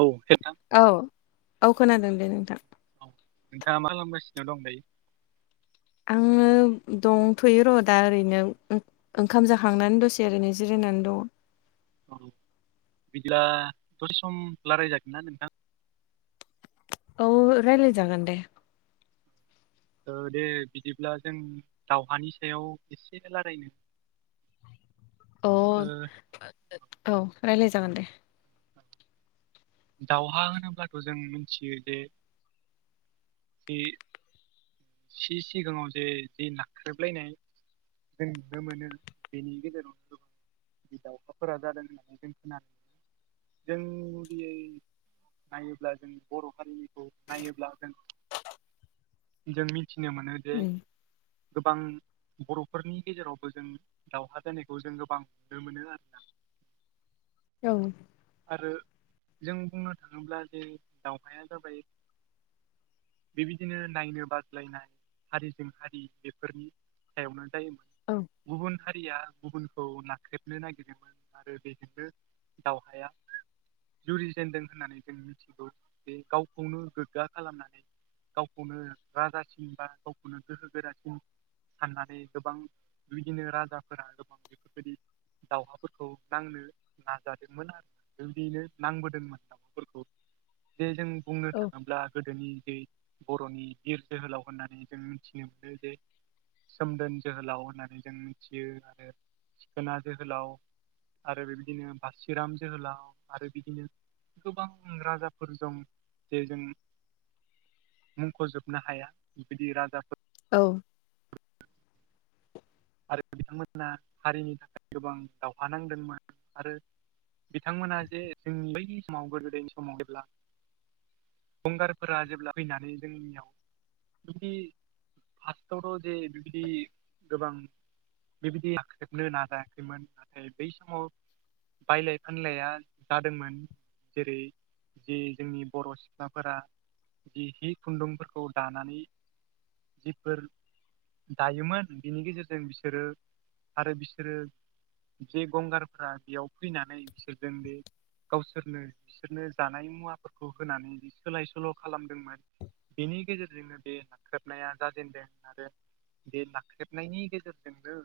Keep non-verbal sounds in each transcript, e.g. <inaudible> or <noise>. औ नोंथां औ औ खोनादों दे नोंथां औ नोंथाङा मा खालामगासिनो दं दायो? आङो दंथ'यो र' दा ओरैनो ओंखाम जाखांनानै दसेै आरो नै जिरायनानै दं। औ बिदिब्ला दसे सम लायराय जागोन ना नोंथां? औ रायल जागोन दे। दे बिदिब्ला जों दावहानि सायाव एसे रायलायनो <inaudible> अ ओ औ राय्लाय जागोन दे। औ दावहा होनोब्लाथ' जों मिथियो जे जि सि सिगाङाव जे जि नाख्रेबलायनाय जोंनो मोनो बेनि गेजेरावनो गो दाउखाफोरा जादों होननानै जों खोनादों जों गदियै नायोब्ला जों बर' हारिनिखौ नायोब्ला जों जों मिथिनो मोनो जे उम गोबां बर'फोरनि गेजेरावबो जों दाावहा दोननायखौ जों गोबां नुनो मोनो आरोना। औ आरो जों बुंनो थाङोब्ला जे दावहाया जाबाय बेबायदिनो नायनो बाज्लायनाय हारिजों हारि बेफोरनि सायावनो जायो औ गुबुन हारिया गुबुनखौ नाख्रेबनो नागिरदोंमोन आरो बेजोंनो दावहाया जुरिजेेनदों होननानै जों मिथिगौ जे गावखौनो गोग्गा खालामनानै गावखौनो राजासिन बा गावखौनो गोहो गोरासिन साननानै गोबां बिदिनो राजाफोरा गोबां बेफोरबायदि दावहाफोरखौ नांनो नाजादोंमोन आरो। बिब्दिनो नांबोदोंमोन फोरखौ जे जों बुंनो औ थाङोब्ला गोदोनि जे बर'नि बिर जोहोलाव होननानै जों मिथिनो मोनो जे सोमदोन जोहोलाव होननानै जों मिथियो आरो थिखोना जोहोलाव आरो बेबायदिनो बासिराम जोहोलाव आरो बिदिनो गोबां राजाफोर दं जे जों मुंखौजोबनो हाया बिदि राजाफोर औ आरो बिथांमोना हारिनि थाखाय गोबां दावहा नांदोंमोन आरो। बिथांमोना जे जोंनि बैदि समाव गोदो गोदायनि समाव जेब्ला गंगारफोरा जेब्ला फैनानै जोंनियाव बिदि फासटावथ जे बिदि गोबां बेबायदि <unintelligible> नाजायाखैमोन नाथाय बै समाव बायलाय फानलाया जादोंमोन जेरै जे जोंनि बर' सिख्लाफोरा जि हि खुन्दुंफोरखौ दानानै जिफोर दायोमोन बिनि गेजेरजों जों बिसोरो आरो बिसोरो जे गंगारफ्रा बेयाव फैनानै बिसोरजों बे गावसोरनो बिसोरनो जानाय मुवाफोरखौ होनानै सोलाय सोल' खालामदोंमोन बेनि गेजेरजोंनो बे नाख्रबनाया जाजेनदों आरो बे नाख्रेबनायनि गेजेर।। गेरजोंनो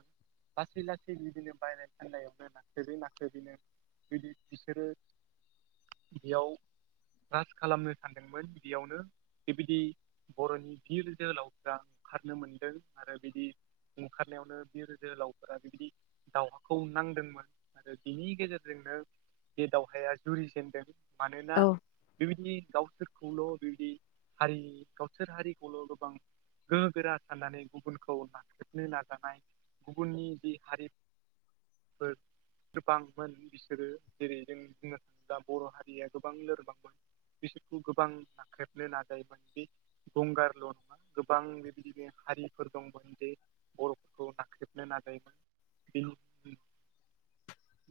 लासै लासै बिदिनो बायनाय फाननायावनो नाखोदै नाखो बिनो बि बिसोरो बेयाव राज खालामनो सानदोंमोन बिदियावनो बेबायदि बर'नि बिर जोहोलावफोरा खारनो मोनदों आरो बिदि ओंखारनायावनो बिर जोहोलावफोरा बिदि दाउहाखौ नांदोंमोन आरो बिनि गेजेरजोंनो बे दावहाया जुरिजेनदों मानोना औ बेबायदि गावसोर खौल' बिबायदि हारि गावसोर हारिखौल' गोबां गोहो गोरा साननानै गुबुनखौ <unintelligible> नो नाजानाय गुबुननि बे हारिफोर लोरबांमोन बिसोरो जेरै जों बुंनो थाङोब्ला बर' हारिया गोबां लोरबांमोन बिसोरखौ गोबां नाख्रेबनो नाजायोमोन बे गंगारल' नङा गोबां बेबायदिनो हारिफोर दंमोन जे बर'फोरखौ नाख्रेबनो नाजायोमोन बे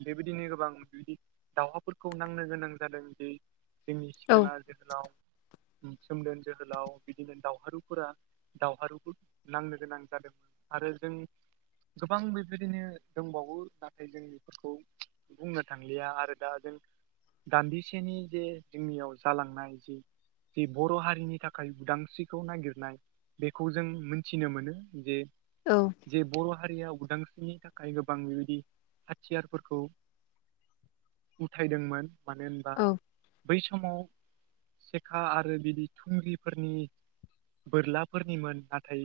बेबायदिनो गोबां बिदि दावहाफोरखौ नांनो गोनां जादों ज जोंनि औ सिखोना जोहोलाव सोमदोन जोहोलाव बिदिनो दावहारुफोरा दावहारुफोर नांनो गोनां जादोंमोन आरो जों गोबां बेबायदिनो दंबावो नाथाय जोंनि फोरखौ बुंनो थांलिया आरो दा जों दान्दिसेनि जे जोंनियाव जालांनाय जि जे बर' हारिनि थाखाय उदांस्रिखौ नागिरनाय बेखौ जों मोनथिनो मोनो जे औ जे बर' हारिया उदांस्रिनि थाखाय गोबां बेबायदि हाथियारफोरखौ उथायदोंमोन मानो होनबा औ बै समाव सेखा आरो बिदि थुंग्रिफोरनि बोरलाफोरनिमोन नाथाय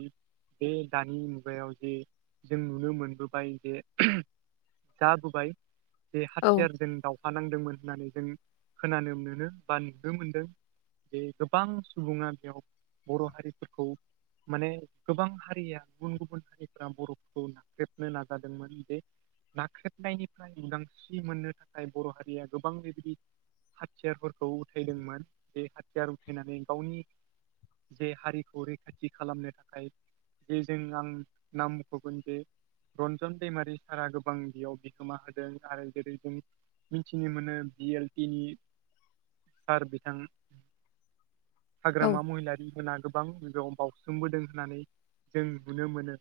बे दानि जे जों नुनो मोनबोबाय जे जाबोबाय जे औ हाथियारजों दावहा नांदोंमोन होननानै जों खोनानो मोनो बा नुनो मोनदों बे गोबां सुबुङा बेयाव बर' हारिफोरखौ माने गोबां हारिया गुबुन गुबुन हारिफोरा बर'फोरखौ नाख्रेबनो नाजादोंमोन बे नाख्रेबनायनिफ्राय उदांस्रि मोननो थाखाय बर' हारिया गोबां बेबायदि हाथियारफोरखौ उथायदोंमोन बे हाथियार उथायनानै गावनि जे हारिखौ रैखाथि खालामनो थाखाय जे जों आं नाम मख'गोन जे रन्जन दैमारि सारा गोबां बेयाव बिहोमा होदों आरो जेरै जों मिथिनो मोनो बि एल टि नि सार बिथां औ हाग्रामा महिलारि मोना गोबांआव बावसोमबोदों होननानै जों नुनो मोनो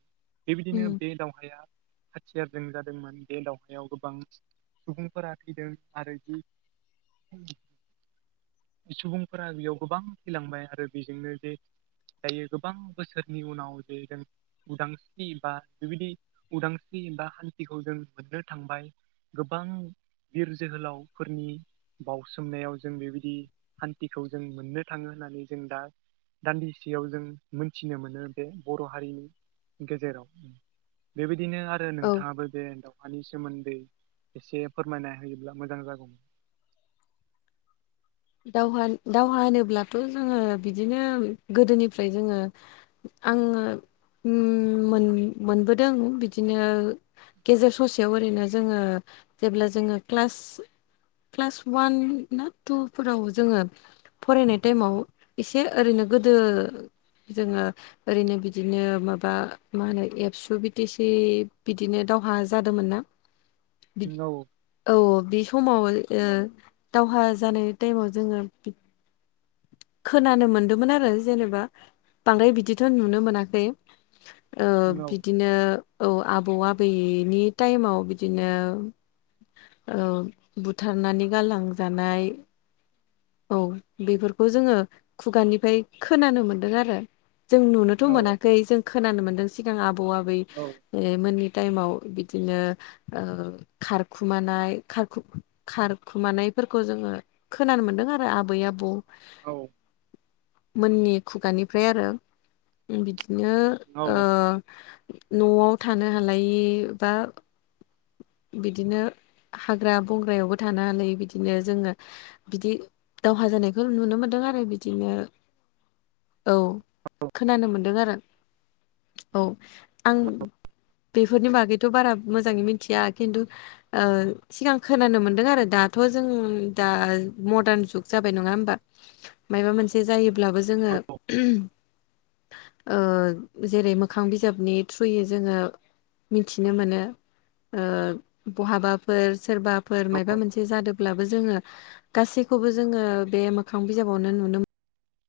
बेबायदिनो उम बे दावहाया हाथियारजों जादोंमोन बे दावहायाव गोबां सुबुंफोरा थैदों आरो जि <unintelligible> सुबुंफोरा बेयाव गोबां थैलांबाय आरो बेजोंनो बे दायो गोबां बोसोरनि उनाव जे जों उदां बा बेबायदि उदांस्रि बा हान्थिखौ जों मोननो थांबाय गोबां बिर जोहोलावफोरनि बावसोमनायाव जों बेबायदि सान्थिखौ जों मोननो थाङो होननानै जों दा दान्दिसेयाव जों मोनथिनो मोनो बे बर' हारिनि गेजेराव बेबायदिनो आरो औ नोंथाङाबो बे एन्डआव मानि सोमोन्दै एसे फोरमायना होयोब्ला मोजां जागौमोन दावहा दावहा होनोब्लाथ' जोङो बिदिनो गोदोनिफ्राय जोङो आङो मोन मोनबोदों बिदिनो गेजेर ससेयाव ओरैनो जोङो जेब्ला जोङो क्लास क्लास वान ना टु फोराव जोङो फरायनाय टाइमाव एसे ओरैनो गोदो जोङो ओरैनो बिदिनो माबा मा होनो एबसु बि टि सि बिदिनो दावहा जादोंमोन ना <inaudible> औ बे समाव ओ दावहा जानाय टाइमाव जोङो खोनानो मोनदोंमोन आरो जेनेबा बांद्राय बिदिथ' नुनो मोनाखै बिदिनो औ आबौ आबैनि टाइमाव बिदिनो औ बुथारनानै गालांजानाय औ बेफोरखौ जोङो खुगानिफ्राय खोनानो मोनदों आरो जों नुनोथ' मोनाखै जों खोनानो मोनदों सिगां आबौ आबै औ मोननि टाइमाव बिदिनो ओ खारखुमानायख खारखु खारखुमानायफोरखौ जोङो खोनानो मोनदों आरो आबै आबौ औ मोननि खुगानिफ्राय आरो बिदिनो ओ औ न'आव थानो हालायि बा बिदिनो हाग्रा बंग्रायावबो थानो हालायि बिदिनो जोङो बिदि दावहा जानायखौ नुनो मोनदों आरो बिदिनो औ खोनानो मोनदों आरो औ। आं बेफोरनि बागैथ' बारा मोजाङै मिथिया खिन्थु ओ सिगां खोनानो मोनदों आरो दाथ' जों दा मदार्न जुग जाबाय। नङा होमबा? मायबा मोनसे जायोब्लाबो जोङो औ ओ जेरै मोखां बिजाबनि थ्रुयै जोङो मिनथिनो मोनो। ओ बहाबाफोर सोरबाफोर औ मायबा मोनसे जादोब्लाबो जोङो गासैखौबो जोङो बे मोखां बिजाबावनो नुनो